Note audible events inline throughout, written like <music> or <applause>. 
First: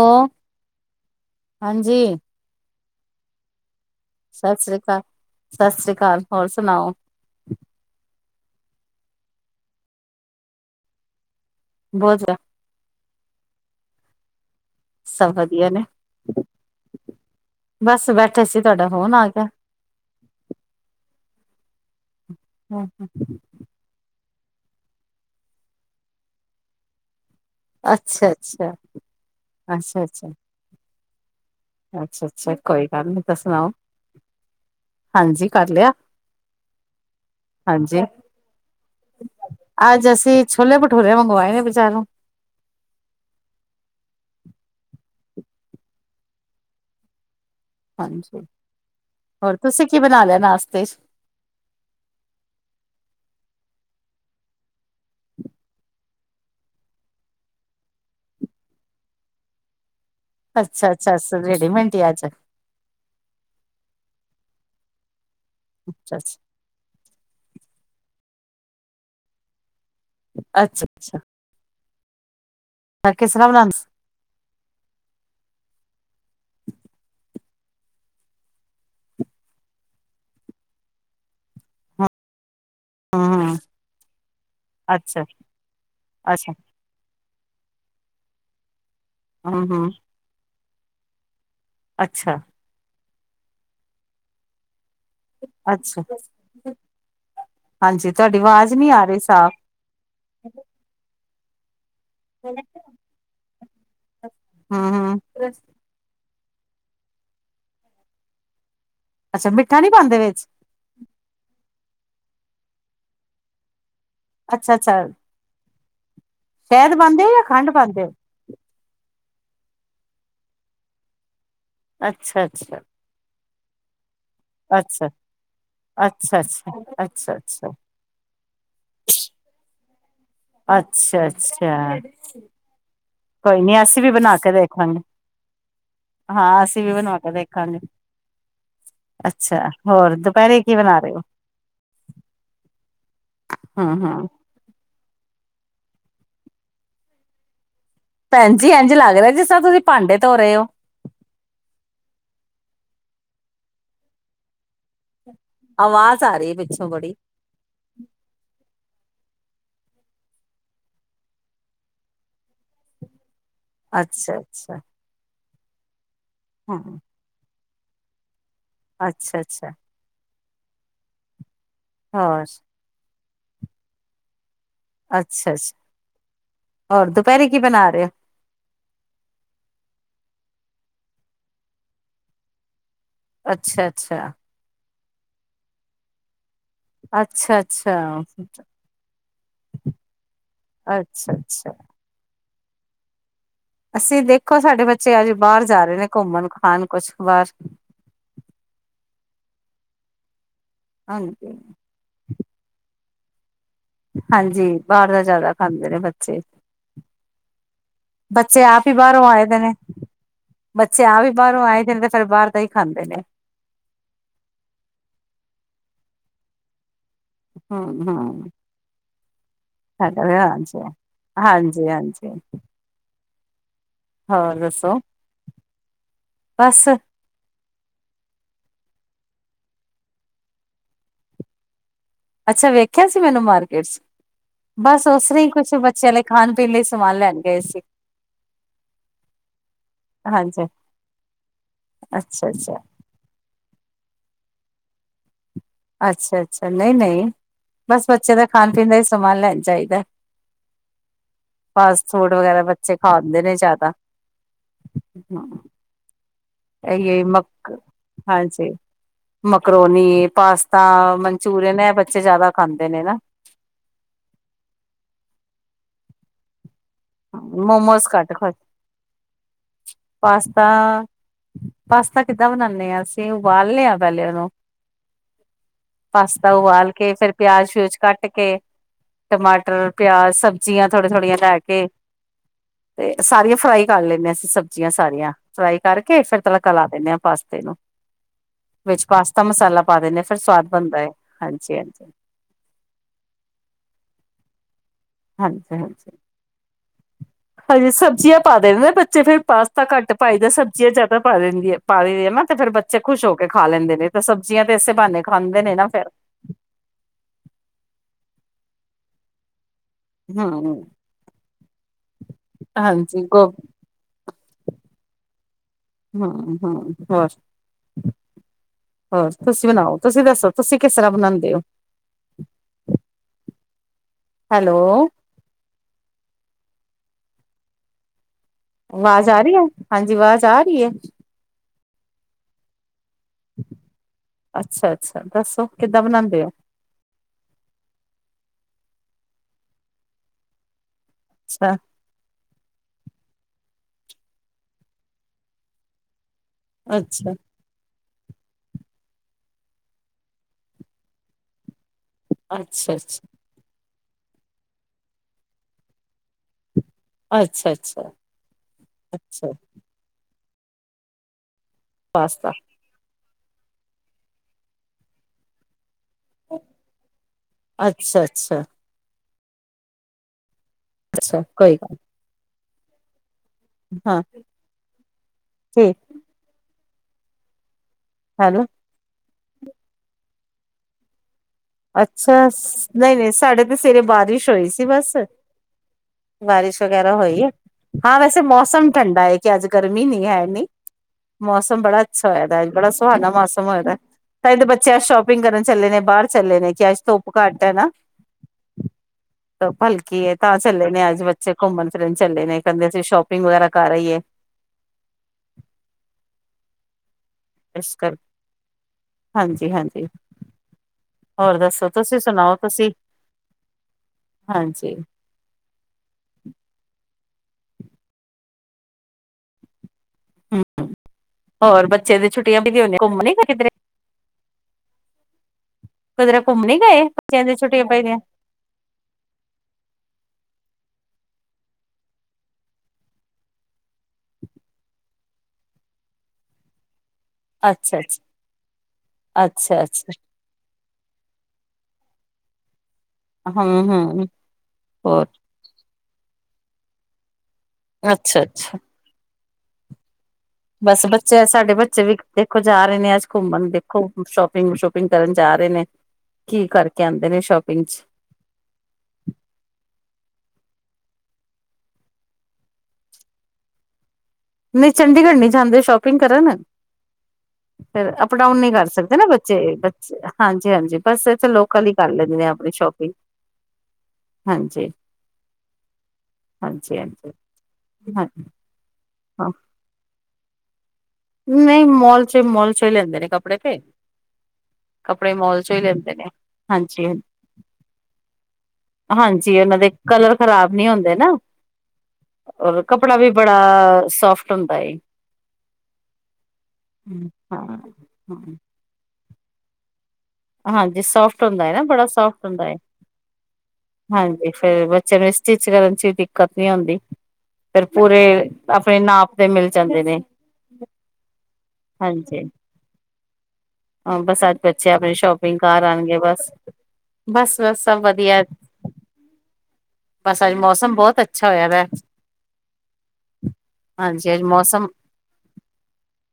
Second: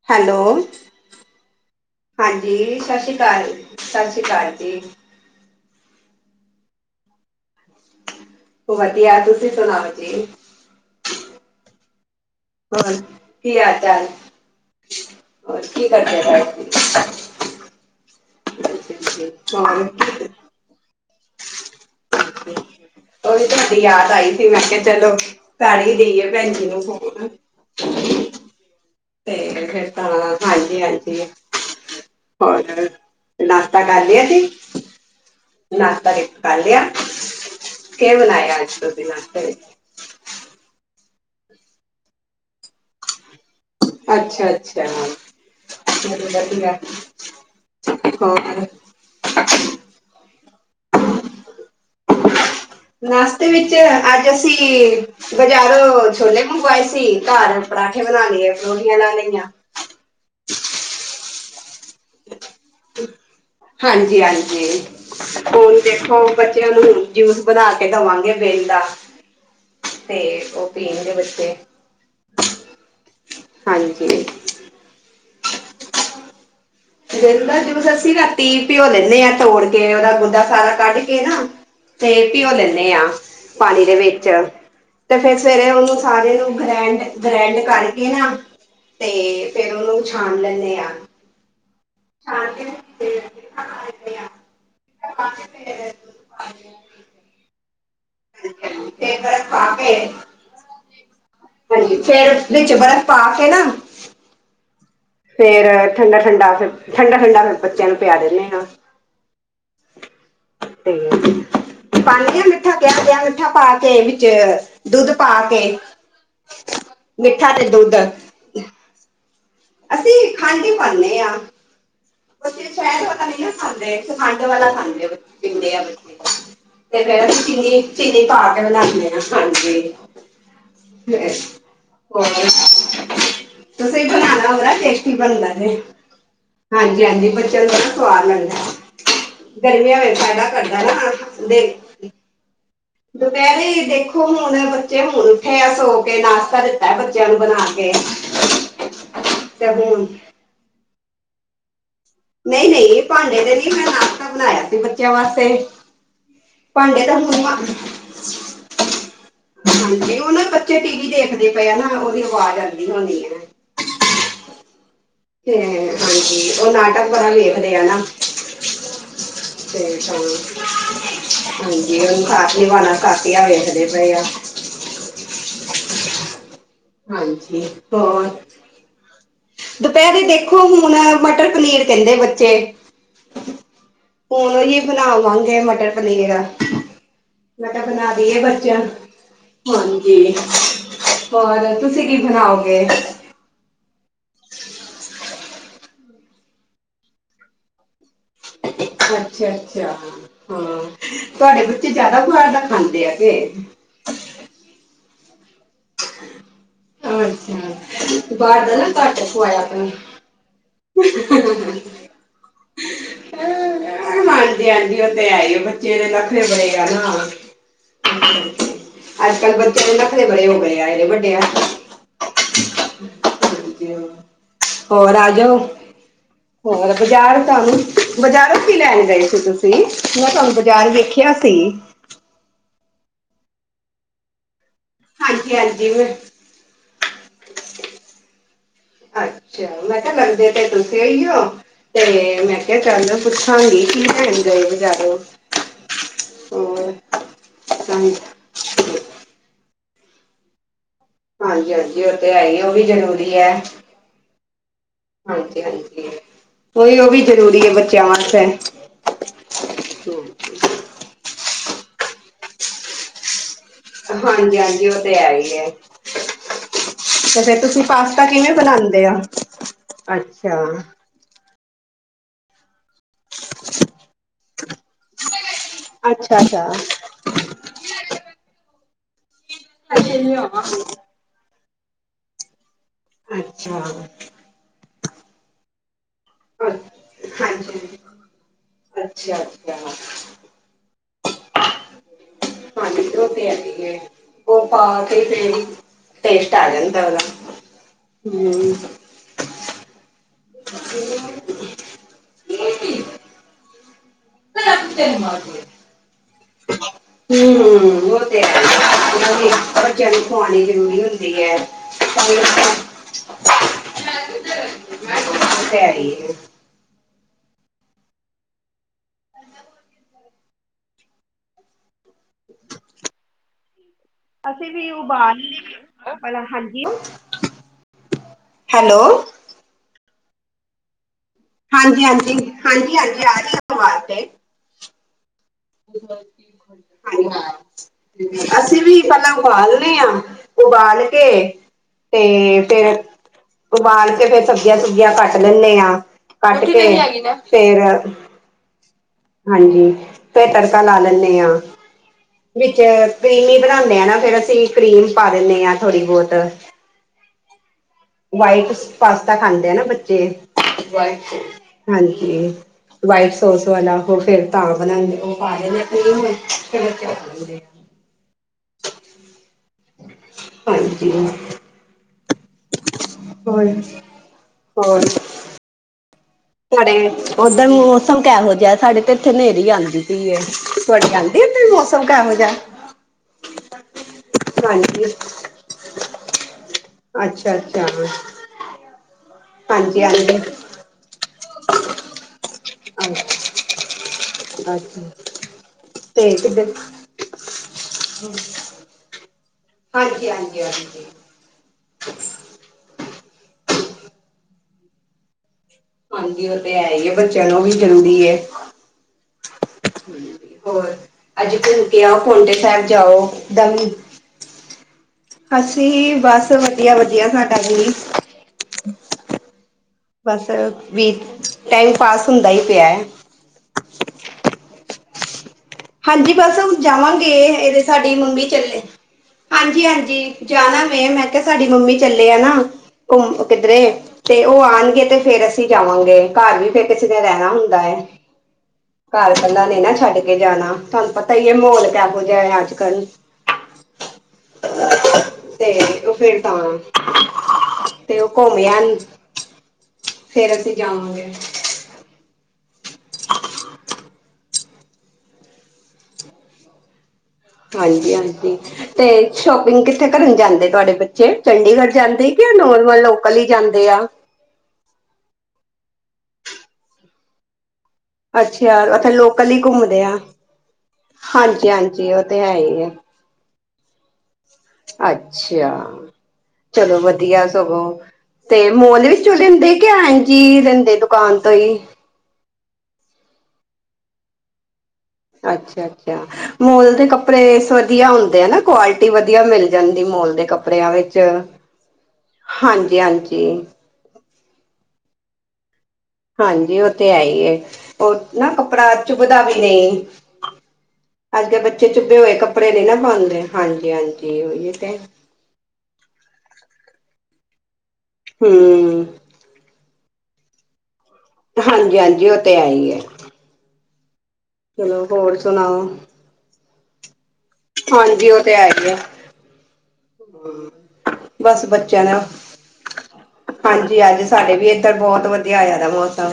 ਉਹ ਹੈਲੋ, ਹਾਂਜੀ ਹਾਂਜੀ, ਸਤਿ ਸ਼੍ਰੀ ਅਕਾਲ ਸ਼੍ਰੀ ਅਕਾਲ ਸਤਿ ਸ੍ਰੀ ਜੀ। ਅਕਾਲ, ਸਤਿ ਸ੍ਰੀ ਅਕਾਲ ਹੋਰ ਸੁਣਾਓ ਵਧੀਆ ਤੁਸੀਂ ਸੁਣਾਓ ਜੀ ਬੋਜ ਹਾਂ ਕੀ ਹਾਲ ਚਾਲ ਸਭ ਹੋਰ ਵਧੀਆ ਨੇ, ਕੀ ਕਰਦੇ ਪਏ ਬਸ ਬੈਠੇ ਸੀ ਤੁਹਾਡਾ ਫੋਨ ਆ ਸੀ? ਕੇ ਹੋਰ ਹਮ ਹਮ ਉਹੀ ਤੁਹਾਡੀ ਯਾਦ ਆਈ ਸੀ ਮੈਂ ਕਿਹਾ ਚਲੋ ਕਰ ਹੀ ਲਈਏ ਭੈਣ ਜੀ ਨੂੰ ਫੋਨ ਅੱਛਾ, ਅੱਛਾ ਤੇ ਫੇਰ ਅੱਛਾ ਤਾਂ ਅੱਛਾ ਹਾਂਜੀ -ਹਾਂਜੀ ਆ ਅੱਛਾ ਅੱਛਾ ਕੋਈ ਹੋਰ ਗੱਲ ਨੀ ਤਾਂ ਸੁਣਾਓ ਨਾਸ਼ਤਾ ਕਰ ਲਿਆ ਸੀ ਹਾਂਜੀ ਕਰ ਲਿਆ ਨਾਸਤਾ ਕਰ ਲਿਆ ਹਾਂਜੀ ਕੀ ਬਣਾਇਆ ਅੱਜ ਦੇ ਨਾਸਤੇ ਚ ਅੱਜ ਅਸੀਂ ਛੋਲੇ ਭਟੂਰੇ ਮੰਗਵਾਏ ਨੇ ਬਜ਼ਾਰੋਂ ਅੱਛਾ ਅੱਛਾ ਵਧੀਆ ਹਾਂਜੀ ਹੋਰ ਹੋਰ ਤੁਸੀਂ ਕੀ ਬਣਾ ਲਿਆ ਨਾਸ਼ਤੇ ਚ ਨਾਸਤੇ ਵਿੱਚ ਅੱਜ ਅਸੀਂ ਬਜ਼ਾਰੋਂ ਛੋਲੇ ਮੰਗਵਾਏ ਸੀ ਘਰ ਪਰਾਂਠੇ ਬਣਾ ਲਏ ਪਰੋਠੀਆਂ ਲਾ ਲਈਆਂ ਅੱਛਾ, ਅੱਛਾ ਰੇਡੀਮੈਂਟ ਹੀ ਅੱਜ ਹਾਂਜੀ -ਹਾਂਜੀ, ਹੁਣ ਅੱਛਾ ਦੇਖੋ ਬੱਚਿਆਂ ਨੂੰ ਜੂਸ ਬਣਾ ਕੇ ਦੇਵਾਂਗੇ ਬੇਲ ਦਾ ਤੇ ਉਹ ਅੱਛਾ ਪੀਣਗੇ ਅੱਛਾ ਬੱਚੇ, ਅੱਛਾ ਕਿਸ ਤਰ੍ਹਾਂ ਬਣਾਉਂਦੇ ਹਾਂਜੀ ਫੇਰ ਤਾ ਜੂਸ ਅਸੀਂ ਰਾਤੀ ਭਿਓ ਲੈਂਦੇ ਹਾਂ ਤੋੜ ਕੇ ਉਹਦਾ ਗੁੰਦਾ ਸਾਰਾ ਕੱਢ ਕੇ ਨਾ। ਹਮ ਤੇ ਭਿਓਂ ਲੈਂਦੇ ਆਂ, ਹਮ ਪਾਣੀ ਦੇ ਵਿੱਚ। ਤੇ ਅੱਛਾ ਫੇਰ ਸਵੇਰੇ ਉਹਨੂੰ ਸਾਰੇ ਅੱਛਾ ਨੂੰ ਗ੍ਰੈਂਡ। ਗਰੈੰਡ ਕਰਕੇ ਨਾ ਤੇ ਹਮ ਫੇਰ ਹਮ ਉਹਨੂੰ ਛਾਣ ਲੈਂਦੇ ਆਂ। ਅੱਛਾ ਹਾਂਜੀ। ਅੱਛਾ, ਹਾਂਜੀ ਤੁਹਾਡੀ ਆਵਾਜ਼ ਨੀ ਆ ਰਹੀ ਸਾਫ਼ ਹ <unintelligible> <unintelligible> ਹਾਂਜੀ ਫੇਰ ਵਿੱਚ ਬਰਫ਼ ਪਾ ਕੇ ਨਾ ਹਮ ਹਮ ਫੇਰ ਠੰਡਾ ਠੰਡਾ ਅ ਠੰਡਾ ਠੰਡਾ ਬੱਚਿਆਂ ਨੂੰ ਪਿਆ ਦਿੰਦੇ ਫੇਰ ਅੱਛਾ ਮਿੱਠਾ ਨੀ ਪਾਉਂਦੇ ਵਿਚ ਤੇ ਪਾ ਗਿਆ ਮਿੱਠਾ ਕਿਹਾ ਗਿਆ ਮਿੱਠਾ ਪਾ ਕੇ ਵੀ ਤੇ ਅੱਛਾ ਅੱਛਾ ਦੁੱਧ ਪਾ ਕੇ, ਸ਼ਹਿਦ ਪਾਉਂਦੇ ਹੋ ਜਾਂ ਮਿੱਠਾ ਤੇ ਖੰਡ ਦੁੱਧ ਪਾਉਂਦੇ ਹੋ ਅਸੀਂ ਖੰਡ ਹੀ ਪਾਂਦੇ ਹਾਂ ਅੱਛਾ, ਅੱਛਾ ਪਤਾ ਨ ਸੁਦੇ <unintelligible> <unintelligible> ਖੰਡ ਵਾਲਾ ਖਾਂਦੇ ਅੱਛਾ ਪੀਂਦੇ ਆ ਬੱਚੇ। ਅੱਛਾ ਅੱਛਾ ਅੱਛਾ ਅੱਛਾ ਚੀਨੀ ਪਾ ਕੇ ਬਣਾਉਦੇ ਹਾਂ ਹਾਂਜੀ। ਅੱਛਾ ਤੇ ਅੱਛਾ <inaudible> ਹੋ ਕੋਈ ਨੀ ਅਸੀਂ ਤੁਸੀਂ ਵੀ ਬਣਾ ਕੇ ਬਣਾਣਾ ਬੜਾ ਦੇਖਾਂਗੇ ਟੇਸਟੀ ਬਣਦਾ ਜੇ। ਹਾਂ ਅਸੀਂ ਵੀ ਹਾਂਜੀ, ਬਣਾ ਹਾਂਜੀ ਕੇ ਬੱਚਿਆਂ ਨੂੰ ਦੇਖਾਂਗੇ ਬੜਾ ਸਵਾਦ ਲੱਗਦਾ। ਅੱਛਾ ਗਰਮੀਆਂ ਹੋਰ ਵਿਚ ਜਿਆਦਾ ਦੁਪਹਿਰੇ ਕੀ ਪੈਦਾ ਬਣਾ ਰਹੇ ਨਾ ਹੋ <unintelligible> ਦੇ ਦੁਪਹਿਰੇ ਹਮ ਦੇਖੋ। ਹਮ ਹੁਣ ਬੱਚੇ ਹੁਣ ਉਠੇ ਆ ਸੋ ਕੇ ਨਾਸ਼ਤਾ ਦਿੱਤਾ ਬੱਚਿਆਂ ਨੂੰ ਬਣਾ ਕੇ। ਭੈਜੀ ਐਂਜ ਲੱਗ ਰਿਹਾ ਜਿਸ ਤਰ੍ਹਾਂ ਤੇ ਤੁਸੀਂ ਹੁਣ ਭਾਂਡੇ ਧੋ ਰਹੇ ਹੋ। ਨਹੀਂ ਨਹੀਂ ਭਾਂਡੇ ਤੇ ਨੀ ਮੈਂ ਨਾਸ਼ਤਾ ਬਣਾਇਆ ਸੀ ਬੱਚਿਆਂ ਵਾਸਤੇ। ਤੇ ਆਵਾਜ਼ ਆ ਰਹੀ ਹੈ ਪਿੱਛੋਂ ਭਾਂਡੇ ਬੜੀ ਦਾ ਹੁਣ ਮਾਂਝ ਰਹੀ। ਹਾਂਜੀ ਉਹ ਨਾ ਬੱਚੇ ਟੀਵੀ ਦੇਖਦੇ ਪਏ ਆ ਨਾ ਉਹਦੀ ਆਵਾਜ਼ ਆਂਦੀ ਹੋਣੀ ਆ। ਅੱਛਾ ਅੱਛਾ। ਤੇ ਹਾਂਜੀ ਉਹ ਹਮ ਨਾਟਕ ਬੜਾ ਵੇਖਦੇ ਆ ਨਾ। ਅੱਛਾ ਅੱਛਾ। ਹਾਂਜੀ ਉਹ ਹੋਰ ਕਾ ਨਿਵਾਣਾ <unintelligible> ਕਾਪੀਆ ਵੇਖਦੇ ਪਏ ਆ ਅੱਛਾ ਅੱਛਾ। ਹਾਂਜੀ ਬਣਾ ਰਹੇ ਹੋ ਹੋਰ? ਦੁਪਹਿਰੇ ਦੇਖੋ ਹੁਣ, ਮਟਰ ਪਨੀਰ ਕਹਿੰਦੇ ਬੱਚੇ। ਅੱਛਾ ਅੱਛਾ। ਉਹੀ ਬਣਾਵਾਂਗੇ ਮਟਰ ਪਨੀਰ ਅੱਛਾ ਮੈ ਕਿਹਾ ਅੱਛਾ ਬਣਾ ਦਈਏ ਬੱਚਿਆਂ ਨੂੰ। ਹਾਂਜੀ ਅੱਛਾ ਅੱਛਾ ਹੋਰ ਤੁਸੀਂ ਕੀ ਬਣਾਓਗੇ? ਅਸੀਂ ਦੇਖੋ, ਸਾਡੇ ਬੱਚੇ ਅੱਜ ਬਾਹਰ ਜਾ ਰਹੇ ਨੇ ਘੁੰਮਣ ਖਾਣ ਕੁਛ ਬਾਹਰ। ਅੱਛਾ, ਅੱਛਾ ਹਾਂ ਹਾਂਜੀ ਤੁਹਾਡੇ ਬੱਚੇ ਜਿਆਦਾ ਬਾਹਰ ਦਾ ਖਾਂਦੇ ਆ ਕਿ। ਹਾਂਜੀ ਬਾਹਰ ਦਾ ਜ਼ਿਆਦਾ ਖਾਂਦੇ ਨੇ ਬੱਚੇ। ਅੱਛਾ, ਬੱਚੇ ਬਾਹਰ ਦਾ ਆਪ ਨਾ ਹੀ ਘੱਟ ਬਾਹਰੋਂ ਆਏ ਦੇ ਖਵਾਇਆ ਨੇ ਕਰੋ। ਬੱਚੇ ਆਪ ਵੀ ਬਾਹਰੋਂ ਆਏ ਨੇ ਤੇ ਫੇਰ ਬਾਹਰ ਦਾ ਹੀ ਖਾਂਦੇ ਨੇ। ਹਾਂਜੀ, ਹਾਂਜੀ ਉਹ ਤੇ ਹੈ ਹੀ ਬੱਚੇ ਦੇ ਨਖਰੇ ਬੜੇ ਆ ਨਾ। ਹਮ ਹਮ ਅੱਜ ਕੱਲ। ਤੇਰੇ ਸਾਡਾ ਨਖਰੇ ਵੀ ਬੜੇ ਹੋ ਹਾਂਜੀ ਗਏ ਆ, ਇਨੇ ਵੱਡੇ ਆ। ਹਾਂਜੀ ਹਾਂਜੀ ਹੋਰ ਦੱਸੋ ਹੋਰ ਆ ਜਾਓ? ਬਸ ਹੋਰ ਬਾਜ਼ਾਰ ਤੁਹਾਨੂੰ ਬਾਜ਼ਰੋ ਕੀ ਲੈਣ ਗਏ ਸੀ, ਤੁਸੀਂ ਮੈਂ ਤੁਹਾਨੂੰ ਬਾਜ਼ਾਰ ਵੇਖਿਆ ਸੀ। ਅੱਛਾ ਵੇਖਿਆ ਸੀ, ਮੈਨੂੰ ਮਾਰਕੀਟ ਚ? ਬਸ ਉਸ ਤਰ੍ਹਾਂ ਹੀ ਹਾਂਜੀ ਕੁਛ ਹਾਂਜੀ ਮੈਂ ਬੱਚਿਆਂ ਲਈ ਖਾਣ ਪੀਣ ਲਈ ਸਮਾਨ ਲੈਣ ਗਏ ਸੀ। ਅੱਛਾ, ਮੈਂ ਕਿਆ ਲੱਗਦੇ ਹਾਂਜੀ ਤੇ ਤੁਸੀਂਓ ਈ ਔ, ਤੇ ਅੱਛਾ ਮੈਂ ਅੱਛਾ ਕਿਆ ਚੱਲ ਪੁੱਛਾਂਗੀ, ਕੀ ਲੈਣ ਗਏ ਬਜ਼ਾਰੋਂ? ਅੱਛਾ-ਅੱਛਾ, ਨਈ-ਨਈ, ਬਸ ਹਾਂਜੀ ਬੱਚੇਆਂ ਦਾ ਖਾਣ ਪੀਣ ਦਾ ਈ ਸਮਾਨ ਲੈਣ ਜਾਈਦਾ ਏ। ਹਾਂਜੀ-ਹਾਂਜੀ, ਔਹ ਤੇ ਫੂਡ ਹੈ ਈ ਏ, ਵਗੈਰਾ ਉਹ ਵੀ ਬੱਚੇ ਜਰੂਰੀ ਖਾਂਦੇ ਐ। ਨੇ ਜਾਦਾ ਹਾਂਜੀ-ਹਾਂਜੀ, ਉਹੀ ਉਹ ਵੀ ਏਈ ਜ਼ਰੂਰੀ ਮਕ ਐ, ਬੱਚੇਆਂ ਵਾਸਤੇ। ਹਾਂਜੀ ਮਕਰੋਨੀ, ਪਾਸਤਾ, ਮਨਚੂਰੀਅਨ, ਇਹ ਬੱਚੇ ਜ਼ਿਆਦਾ ਖਾਂਦੇ ਨੇ ਨਾ। ਹਾਂਜੀ ਹਾਂਜੀ, ਉਹ ਤੇ ਹੈ ਹੀ ਐ। ਅੱਛਾ, ਫੇਰ ਤੁਸੀਂ ਮੋਮੋਸ ਪਾਸਤਾ ਕਿਵੇਂ ਬਣਾਉਂਦੇ ਹੋ? ਅੱਛਾ ਪਾਸਤਾ ਪਾਸਤਾ ਕਿੱਦਾਂ ਬਣਾਉਦੇ ਹਾ ਅਸੀਂ ਉਬਾਲ ਲਿਆ ਪਹਿਲੇ ਉਹਨੂੰ। ਅੱਛਾ ਪਾਸਤਾ ਉਬਾਲ ਕੇ ਫੇਰ ਪਿਆਜ ਪਊਜ ਕੱਟ ਕੇ। ਟਮਾਟਰ ਅੱਛਾ ਪਿਆਜ਼ ਸਬਜ਼ੀਆਂ ਥੋੜੀਆਂ ਥੋੜੀਆਂ ਲੈ ਕੇ। ਤੇ ਸਾਰੀਆਂ ਫਰਾਈ ਕਰ ਅੱਛਾ ਲੈਂਦੇ ਸਬਜ਼ੀਆਂ ਸਾਰੀਆਂ ਫਰਾਈ ਕਰਕੇ ਫਿਰ। ਤੜਕਾ ਲਾ ਦਿੰਦੇ ਆ ਪਾਸਤੇ ਨੂੰ, ਹਾਂਜੀ ਵਿੱਚ ਅੱਛਾ ਪਾਸਤਾ ਅੱਛਾ ਮਸਾਲਾ ਪਾ ਦਿੰਦੇ ਹਾਂ ਫਿਰ ਸਵਾਦ ਬਣਦਾ ਐ। ਹਾਂਜੀ, ਹਾਂਜੀ। ਹਾਂਜੀ, ਉਹ ਤੇ ਹੈਗੀ ਏ, ਉਹ ਪਾ ਕੇ ਫੇਰ ਹਾਂਜੀ ਹਾਂਜੀ ਟੇਸਟ ਆ ਜਾਂਦਾ ਉਹਦਾ। ਹਾਂਜੀ ਸਬਜ਼ੀਆਂ ਹੂੰ ਪਾਦੇ ਨੇ ਨਾ ਬੱਚੇ। ਤੇ ਫਿਰ ਪਾਸਤਾ ਕੱਟ ਪਾਈ ਦਾ, ਸਬਜ਼ੀਆਂ ਜਾਦਾ ਪਾ ਦਿੰਦੀਆਂ, ਪਾਦੇਦੀਆਂ ਨਾ, ਤੇ ਫੇਰ ਬੱਚੇ ਖੁਸ਼ ਹੋ ਕੇ ਖਾ ਲੈਂਦੇ ਨੇ। ਤੇ ਸਬਜ਼ੀਆਂ ਤੇ ਏਸੇ ਬਾਨੇ ਖਾਂਦੇ ਨੇ ਨਾ ਫੇਰ। ਹੂੰ, ਉਹ ਤੇ ਹੈ ਈ ਏ <unintelligible> ਬੱਚੇਆਂ ਨੂੰ ਖਵਾਣੀ ਹਮ ਜ਼ਰੂਰੀ ਹੁੰਦੀ ਐ। <unintelligible> <inaudible> ਹਾਂਜੀ ਗੋ ਉਹ ਤੇ ਹੈਂ ਹਾ-ਹਾ ਹੋਰ, ਹੋਰ ਤੁਸੀਂ ਬਣਾਓ, ਤੁਸੀਂ ਦੱਸੋ? ਤੁਸੀਂ ਕਿਸ ਰ੍ਹਾਂ ਬਨਾਂਦੇ ਹੋ? <inaudible> ਅਸੀਂ ਹੈਲੋ ਵੀ ਉਬਾਲ <unintelligible> ਪਲਾ ਹਾਂਜੀ ਹੈਲੋ ਵਾਜ ਆ ਰਈ ਐ, ਹਾਂਜੀ ਵਾਜ ਆ ਰਈ ਐ? ਹਾਂਜੀ-ਹਾਂਜੀ, ਹਾਂਜੀ-ਹਾਂਜੀ, ਆ ਰਈ ਐ ਵਾਜ ਤੇ। ਅੱਛਾ-ਅੱਛਾ, ਦੱਸੋ? ਕਿੱਦਾਂ ਬਣਾਉਂਦੇ ਹੋ ਅਸੀਂ ਵੀ ਪੈਲਾਂ ਉਬਾਲਨੇ ਆ। ਉਬਾਲ ਕੇ ਅੱਛਾ ਤੇ ਫੇਰ, ਉਬਾਲ ਕੇ ਫੇਰ ਸਬਜ਼ੀਆਂ ਸੁਬਜ਼ੀਆਂ ਕੱਟ ਦੇਣੇ ਆ। ਕੱਟ ਕੇ ਅੱਛਾ ਫੇਰ ਹਾਂਜੀ, ਤੇ ਤੜਕਾ ਲਾ ਲੈਂਨੇ ਆ। ਵਿੱਚ ਅੱਛਾ ਅੱਛਾ ਕਰੀਮੀ ਬਣਾਣੇ ਆ ਨਾ ਫੇਰ ਅਸੀਂ, ਕਰੀਮ ਪਾ ਦੇਣੇ ਆ ਥੋੜ੍ਹੀ ਬੋਤ। ਅੱਛਾ-ਅੱਛਾ। ਵਾਈਟ ਪਾਸਤਾ ਖਾਂਦੇ ਆ ਨਾ ਬੱਚੇ, ਵਾਈਟ, ਹਾਂਜੀ। ਪਾਸਤਾ ਵਾਈਟ ਸੋਸ ਵਾਲਾ, ਉਹ ਫੇਰ ਤਾਂ ਬਣਾਣੇ, ਉਹ ਪਾ ਦਿੰਨੇ ਆ ਕਰੀਮ ਚਲੋਂ <inaudible> ਅੱਛਾ ਅੱਛਾ ਹਾਂ ਅੱਛਾ ਕੋਈ ਗੱਲ ਹੋਏ ਹੋਰ? ਥੇ। ਤੁਹਾਡੇ, ਔਦਰ ਮੌਸਮ ਕੇਹੋ ਹੈਲੋ ਜਿਆ ਏ, ਸਾਡੇ ਤੇ ਏਥੇ ਨੇਰੀ ਆਂਦੀ ਪਈ ਏ, ਤੁਹਾਡੇ ਆਂ ਅੱਛਾ, ਨਈ-ਨਈ ਸਾਡੇ ਤੇ ਸਵੇਰੇ ਬਾਰਿਸ਼ ਹੋਈ ਸੀ ਹਾਂਜੀ ਬਸ। ਬਾਰਿਸ਼ ਵਗੈਰਾ ਹੋਈ ਏ? ਅੱਛਾ ਅੱਛਾ ਹਾਂ, ਵੈਸੇ ਮੌਸਮ ਠੰਡਾ ਐ, ਕੇ ਅੱਜ ਹਾਂਜੀ ਗਰਮੀ ਨਈ ਹਾਂਜੀ ਹੈ ਇੰਨੀ, ਮੌਸਮ ਬੜਾ ਅੱਛਾ ਹੋਇਆ ਦਾ। ਬੜਾ ਸੁ ਚੱਲੇ ਅੱਛਾ ਤੇ ਕਿੱਧਰ ਨੇ, ਕੇ ਅੱਜ ਤੁੱਪ ਕੱਟ ਐ ਨਾ। ਤੁੱਪ ਹਲਕੀ ਹਾਂਜੀ ਏ, ਤਾਂ ਹਾਂਜੀ ਚੱਲੇ ਹਾਂਜੀ ਨੇ, ਅੱਜ ਬੱਚੇ ਘੁੰਮਣ ਫਿਰਨ ਚੱਲੇ ਨੇ, ਕੈੰਦੇ ਅਸੀਂ ਸ਼ੋਪਿੰਗ ਵਗੈਰਾ ਕਾਰ ਆਈਏ। ਹਾਂਜੀ, ਓਹ ਤੇ ਹੈ ਈ ਏ, ਬੱਚੇਆਂ ਨੂੰ ਔਹ ਵੀ ਜ਼ਰੂਰੀ ਏ। ਹਾਂਜੀ-ਹਾਂਜੀ। ਹੋਰ ਅੱਜ ਘੁੰਮ ਕੇ ਆਓ, ਪੋੰਡੇ ਸੈਬ ਤੁਸੀਂ ਜਾਓ। ਦਮ ਹਾਂਜੀ ਅਸੀਂ ਬਸ ਵਧੀਆ ਵਧੀਆ ਸਾਡਾ ਵੀ। ਬਸ ਵੀ, ਟਾਈਮ ਪਾਸ ਹੁੰਦਾ ਹੀ ਪਿਆ। ਮਲੇ ਗਾ ਕਿਦਰੇ। ਹਾਂਜੀ, ਕਿਧਰੇ ਬਸ ਘੁੰਮ ਹੁਣ ਨੀ ਗਏ ਜਾਵਾਂਗੇ ਬੱਚਿਆਂ ਦੀਆਂ ਇਹਦੇ ਛੁੱਟੀਆਂ ਪਈ ਸਾਡੀ ਦੀਆਂ ਮੰਮੀ ਚੱਲੇ। ਹਾਂਜੀ-ਹਾਂਜੀ, ਜਾਣਾ ਵੇਂ, ਮੈਂ ਕੇਆ ਸਾਡੀ ਮੰਮੀ ਚੱਲੇ ਐ ਨਾ। ਘੁੰਮ ਅ ਕਿੱਦਰੇ, ਤੇ ਓਹ ਆਣਗੇ, ਤੇ ਫੇਰ ਅਸੀਂ ਜਾਵਾਂਗੇ। ਕਾਰ ਵੀ ਫੇਰ ਕਿਸੇ ਨੇ ਰਹਿਣਾ ਹੁੰਦਾ ਐ, ਅੱਛਾ ਅੱਛਾ ਕਾਰ ਕੱਲਾਂ ਨੀ ਅੱਛਾ ਨਾ ਅੱਛਾ ਛੱਡ ਕੇ ਜਾਣਾ। ਤੁਹਾਨੂੰ ਪਤਾ ਈ ਏ, ਮਾਹੌਲ ਕੇਹੋ ਜੇਆ ਐ ਅੱਜ ਕੱਲ? ਹੂੰ-ਹੂੰ, ਹੋਰ? ਤੇ ਉਹ ਫੇਰ ਤਾਂ ਤੇ ਉਹ ਅੱਛਾ ਅੱਛਾ ਘੁੰਮਿਆ ਬਸ ਬੱਚੇ ਐ, ਸਾਡੇ ਬੱਚੇ ਵੀ ਦੇਖੋ ਜਾ ਰੇ ਨੇ ਅੱਜ ਘੁੰਮਣ ਦੇਖੋ, ਸ਼ੋਪਿੰਗ ਸ਼ੁਪਿੰਗ ਕਰਨ ਜਾ ਰੇ ਨੇ। ਕੀ ਕਰਕੇ ਆਂਦੇ ਨੇ ਸ਼ੋਪ ਹਾਂਜੀ-ਹਾਂਜੀ। ਤੇ ਸ਼ੋਪਿੰਗ ਕਿੱਥੇ ਕਰਨ ਜਾਂਦੇ ਤੁਹਾਡੇ ਬੱਚੇ? ਚੰਡੀਗੜ੍ਹ ਜਾਂਦੇ, ਕੇ ਏਹ ਨੋਰਮਲ ਲੋਕਲ ਈ ਜਾਂਦੇ ਆ? ਨਈਂ ਚੰਡੀਗੜ੍ਹ ਨੀਂ ਜਾਂਦੇ, ਸ਼ੋਪਿੰਗ ਕਰਨ। ਫੇਰ ਅਪ-ਡਾਊਨ ਨੀਂ ਅੱਛਾ ਕਰ ਉੱਥੇ ਸਕਦੇ ਨਾਂ ਲੋਕਲ ਬੱਚੇ, ਹੀ ਘੁੰਮਦੇ ਬੱਚ ਆ ਹਾਂਜੀ ਹਾਂਜੀ, ਬਸ ਐਥੇ ਹਾਂਜੀ ਲੋਕਲ ਹੀ ਕਰ ਹਾਂਜੀ ਉਹ ਤੇ ਲੈਂਦੇ ਐ, ਹੈ ਅਪਣੀ ਹੀ ਹੈ ਸ਼ੋਪ ਠੀ ਅੱਛਾ, ਚਲੋ ਹਾਂਜੀ ਹਾਂਜੀ ਵਧੀਆ ਸਗੋਂ ਤੇ ਮੋਲ ਵਿੱਚ ਹਾਂ। ਠੀਕ ਹੈ ਹਾਂਜੀ ਰੰਦੇ ਦੋ। ਨਈਂ ਮੋਲ ਚ ਮੋਲ ਚ ਈ ਲੈਂਦੇ ਨੇਂ ਕੱਪੜੇ ਤੇ। <inaudible> ਕੱਪੜੇ ਮੋਲ ਚੋਂ ਹੀ ਅੱਛਾ ਲੈਂਦੇ ਨੇ ਅੱਛਾ, ਮੋਲ ਹਾਂਜੀ ਦੇ ਹਾਂਜੀ ਕੱਪੜੇ ਸਵਧੀਆ ਹੁੰਦੇ ਐ ਨਾਂ ਕੁਵਾਲਿਟੀ ਵਧੀਆ ਹਾਂਜੀ ਮਿਲ ਉਹਨਾਂ ਦੇ ਜਾਂਦੀ ਮੋਲ ਕਲਰ ਦੇ ਖ਼ਰਾਬ ਨੀਂ ਕੱਪੜਿਆਂ ਹੁੰਦੇ ਵਿੱਚ ਨਾਂ, ਔਰ ਹਾਂਜੀ ਕੱਪੜਾ ਵੀ ਹਾਂਜੀ ਬੜਾ, ਸੋਫਟ ਹੁੰਦਾ ਏ। ਹਾਂਜੀ, ਉਹ ਤੇ ਹੈ ਹੀ ਏ। ਹਾਂ ਓਹ ਨਾਂ ਕੱਪੜਾ ਚੁੱਭਦਾ ਵੀ ਨਈਂ। <unintelligible> ਹਾਂਜੀ ਸੋਫਟ ਅੱਗੇ ਹੁੰਦਾ ਹੈ ਨਾ ਬੱਚੇ ਬੜਾ ਚੁਬਦੇ ਹੋਏ ਸੋਫਟ ਹੁੰਦਾ ਕੱਪੜੇ ਹੈ ਨੀਂ ਨਾਂ ਪਾੰਦੇ, ਹਾਂਜੀ ਹਾਂਜੀ ਓਹੀਓ ਤੇ। ਚਿਚ ਕਰਨ ਚ ਦਿੱਕਤ ਨੀਂ ਔੰਦੀ ਫਿਰ ਪੂਰੇ ਆਪਣੇ ਹੂੰ ਨਾਪ ਤੇ ਮਿਲ ਜਾਂਦੇ ਨੇਂ। ਹਾਂਜੀ ਹਾਂਜੀ ਉਹ ਤੇ ਹੈ ਈ ਏ। ਹਾਂ, ਬਸ ਅੱਜ ਬੱਚੇ ਚਲੋ, ਆਪਣੀ ਹੋਰ ਸ਼ੋਪਿੰਗ ਘਰ ਸੁਣਾਓ? ਆਣਗੇ ਬਸ ਬਸ ਬਸ ਸਭ ਹਾਂਜੀ ਵਧੀਆ। ਉਹ ਤੇ ਹੈ ਈ ਏ ਬਸ ਅੱਜ ਮੌਸਮ ਬਹੁਤ ਅੱਛਾ ਬਸ ਹੋਇਆ ਦਾ ਬੱਚਿਆਂ ਨਾਂ ਹਾਂਜੀ, ਅੱਜ ਸਾਡੇ ਵੀ ਏਧਰ ਬੌਤ ਵਧੀਆ ਹੋਯੈ ਦਾ ਮੌਸਮ,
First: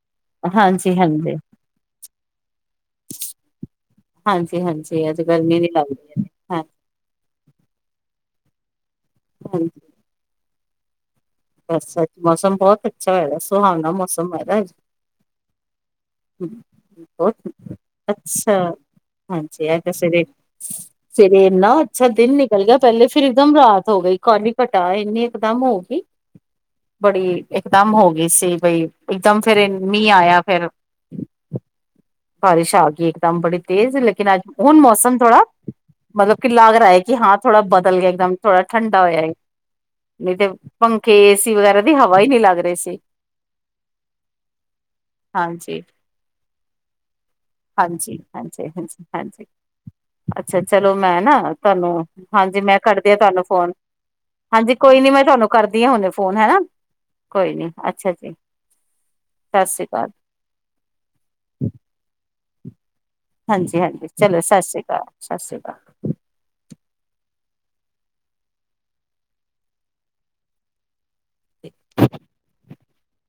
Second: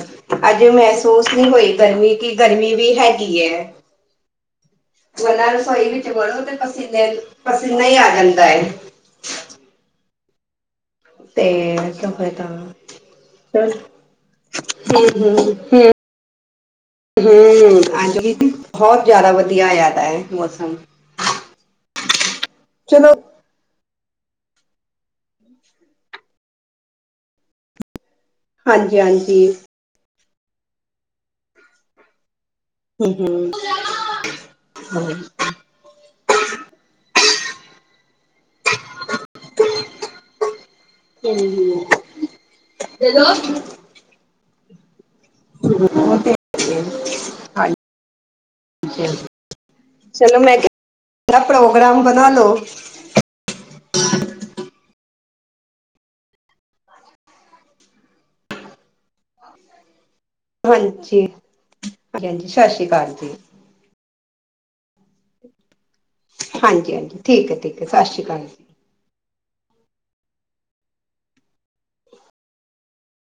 ਅੱਜੇ ਹਾਂਜੀ ਮਹਿਸੂਸ ਹਾਂਜੀ ਨਹੀਂ ਹੋਈ ਗਰਮੀ। ਕਿ ਗਰਮੀ ਵੀ ਹੈਗੀ ਐ। ਹਾਂਜੀ ਹਾਂਜੀ। ਅੱਜ ਵਰਨਾ ਗਰਮੀ ਨੀ ਰਸੋਈ ਵਿੱਚ ਲੱਗਦੀ ਵੜੋ ਤੇ ਪਸੀਨੇ, ਪਸੀਨਾ ਈ ਆ ਜਾਂਦਾ ਏ। ਹਂ ਤੇ ਬਸ ਅੱਜ ਤਾਂ ਮੌਸਮ ਬੌਤ ਅੱਛਾ ਹੋਯੈ ਦੈ, ਹੂੰ ਸੁਹਾਵਨਾ ਮੌਸਮ ਹੋਯੈਦੈ ਅੱਜ। ਹੂੰ ਬੌਤ ਹੂੰ ਅੱਜ ਵੀ ਅੱਛਾ, ਬਹੁਤ ਜ਼ਿਆਦਾ ਹਾਂਜੀ ਵਧੀਆ ਆ ਹੋਇਆ ਦਾ ਤੁਸੀਂ ਹੈ ਵੀ ਮੌਸਮ ਫੇਰ ਏਨਾਂ ਅੱਛਾ ਦਿਨ ਨਿਕਲ ਗਿਆ ਪੈਲੇ ਚਲੋ ਫਿਰ ਇਕਦਮ ਰਾਤ ਹੋ ਗਈ, ਕਾਲੀ ਘੱਟਾ ਇੰਨੀ ਇਕਦਮ ਹੋ ਗੀ। ਬੜੀ ਇਕਦਮ ਹੋ ਗਈ ਸੀ ਬਈ, ਹਾਂਜੀ ਇਕਦਮ ਹਾਂਜੀ ਫੇਰ ਅਨ ਮੀਂਹ ਆਇਆ ਫੈਰ ਬਾਰਿਸ਼ ਆ ਗੀ ਹੂੰ ਇੱਕਦਮ ਬੜੀ ਤੇਜ਼, ਲੇਕਿਨ ਅੱਜ ਹੁਣ ਮੌਸਮ ਥੋੜਾ ਮਤਲਬ ਕਿ ਲੱਗ ਰਾ ਹੈ ਕਿ ਹਾਂ ਥੋੜਾ ਬਦਲ ਗਿਐ ਇੱਕਦਮ ਥੋੜਾ ਠੰਡਾ ਹੋਯੈ ਏ। ਨਈਂ ਤੇ ਪੰਖੇ, ਏਸੀ ਵਗੈਰਾ ਦੀ ਹਵਾ ਈ ਨਈਂ ਲੱਗ ਰਹੀ ਸੀ। ਹੈਲੋ <unintelligible> <inaudible> ਹਾਂਜੀ ਹੁਣ ਤੇ <unintelligible> ਹਾਂਜੀ ਹਾਂਜੀ ਹਾਂਜੀ ਹਾਂਜੀ ਅੱਛਾ ਚਲੋ ਮੈਂ ਕਿਹਾ ਨਾ ਤੁਹਾਨੂੰ ਪ੍ਰੋਗਰਾਮ ਬਣਾ ਲੋ ਹਾਂਜੀ ਮੈਂ ਕਰਦੀਆਂ ਤੁਹਾਨੂੰ ਫੋਨ ਹਾਂਜੀ ਕੋਈ ਨੀ ਮੈਂ ਤੁਹਾਨੂੰ ਕਰਦੀ ਹਾਂ ਹੁਣੇ ਫੋਨ ਹੈ ਨਾ ਕੋਈ ਨੀ ਅੱਛਾ ਜੀ ਸਤਿ ਸ਼੍ਰੀ ਅਕਾਲ ਹਾਂਜੀ ਹਾਂਜੀ, ਸਤਿ ਸ਼੍ਰੀ ਅਕਾਲ ਜੀ। ਹਾਂਜੀ ਹਾਂਜੀ, ਚਲੋ ਸਤਿ ਸ਼੍ਰੀ ਅਕਾਲ, ਸਤਿ ਸ਼੍ਰੀ ਅਕਾਲ। ਹਾਂਜੀ ਹਾਂਜੀ, ਠੀਕ ਏ, ਠੀਕ ਏ, ਸਤਿ ਸ਼੍ਰੀ ਅਕਾਲ ਜੀ। <unintelligible>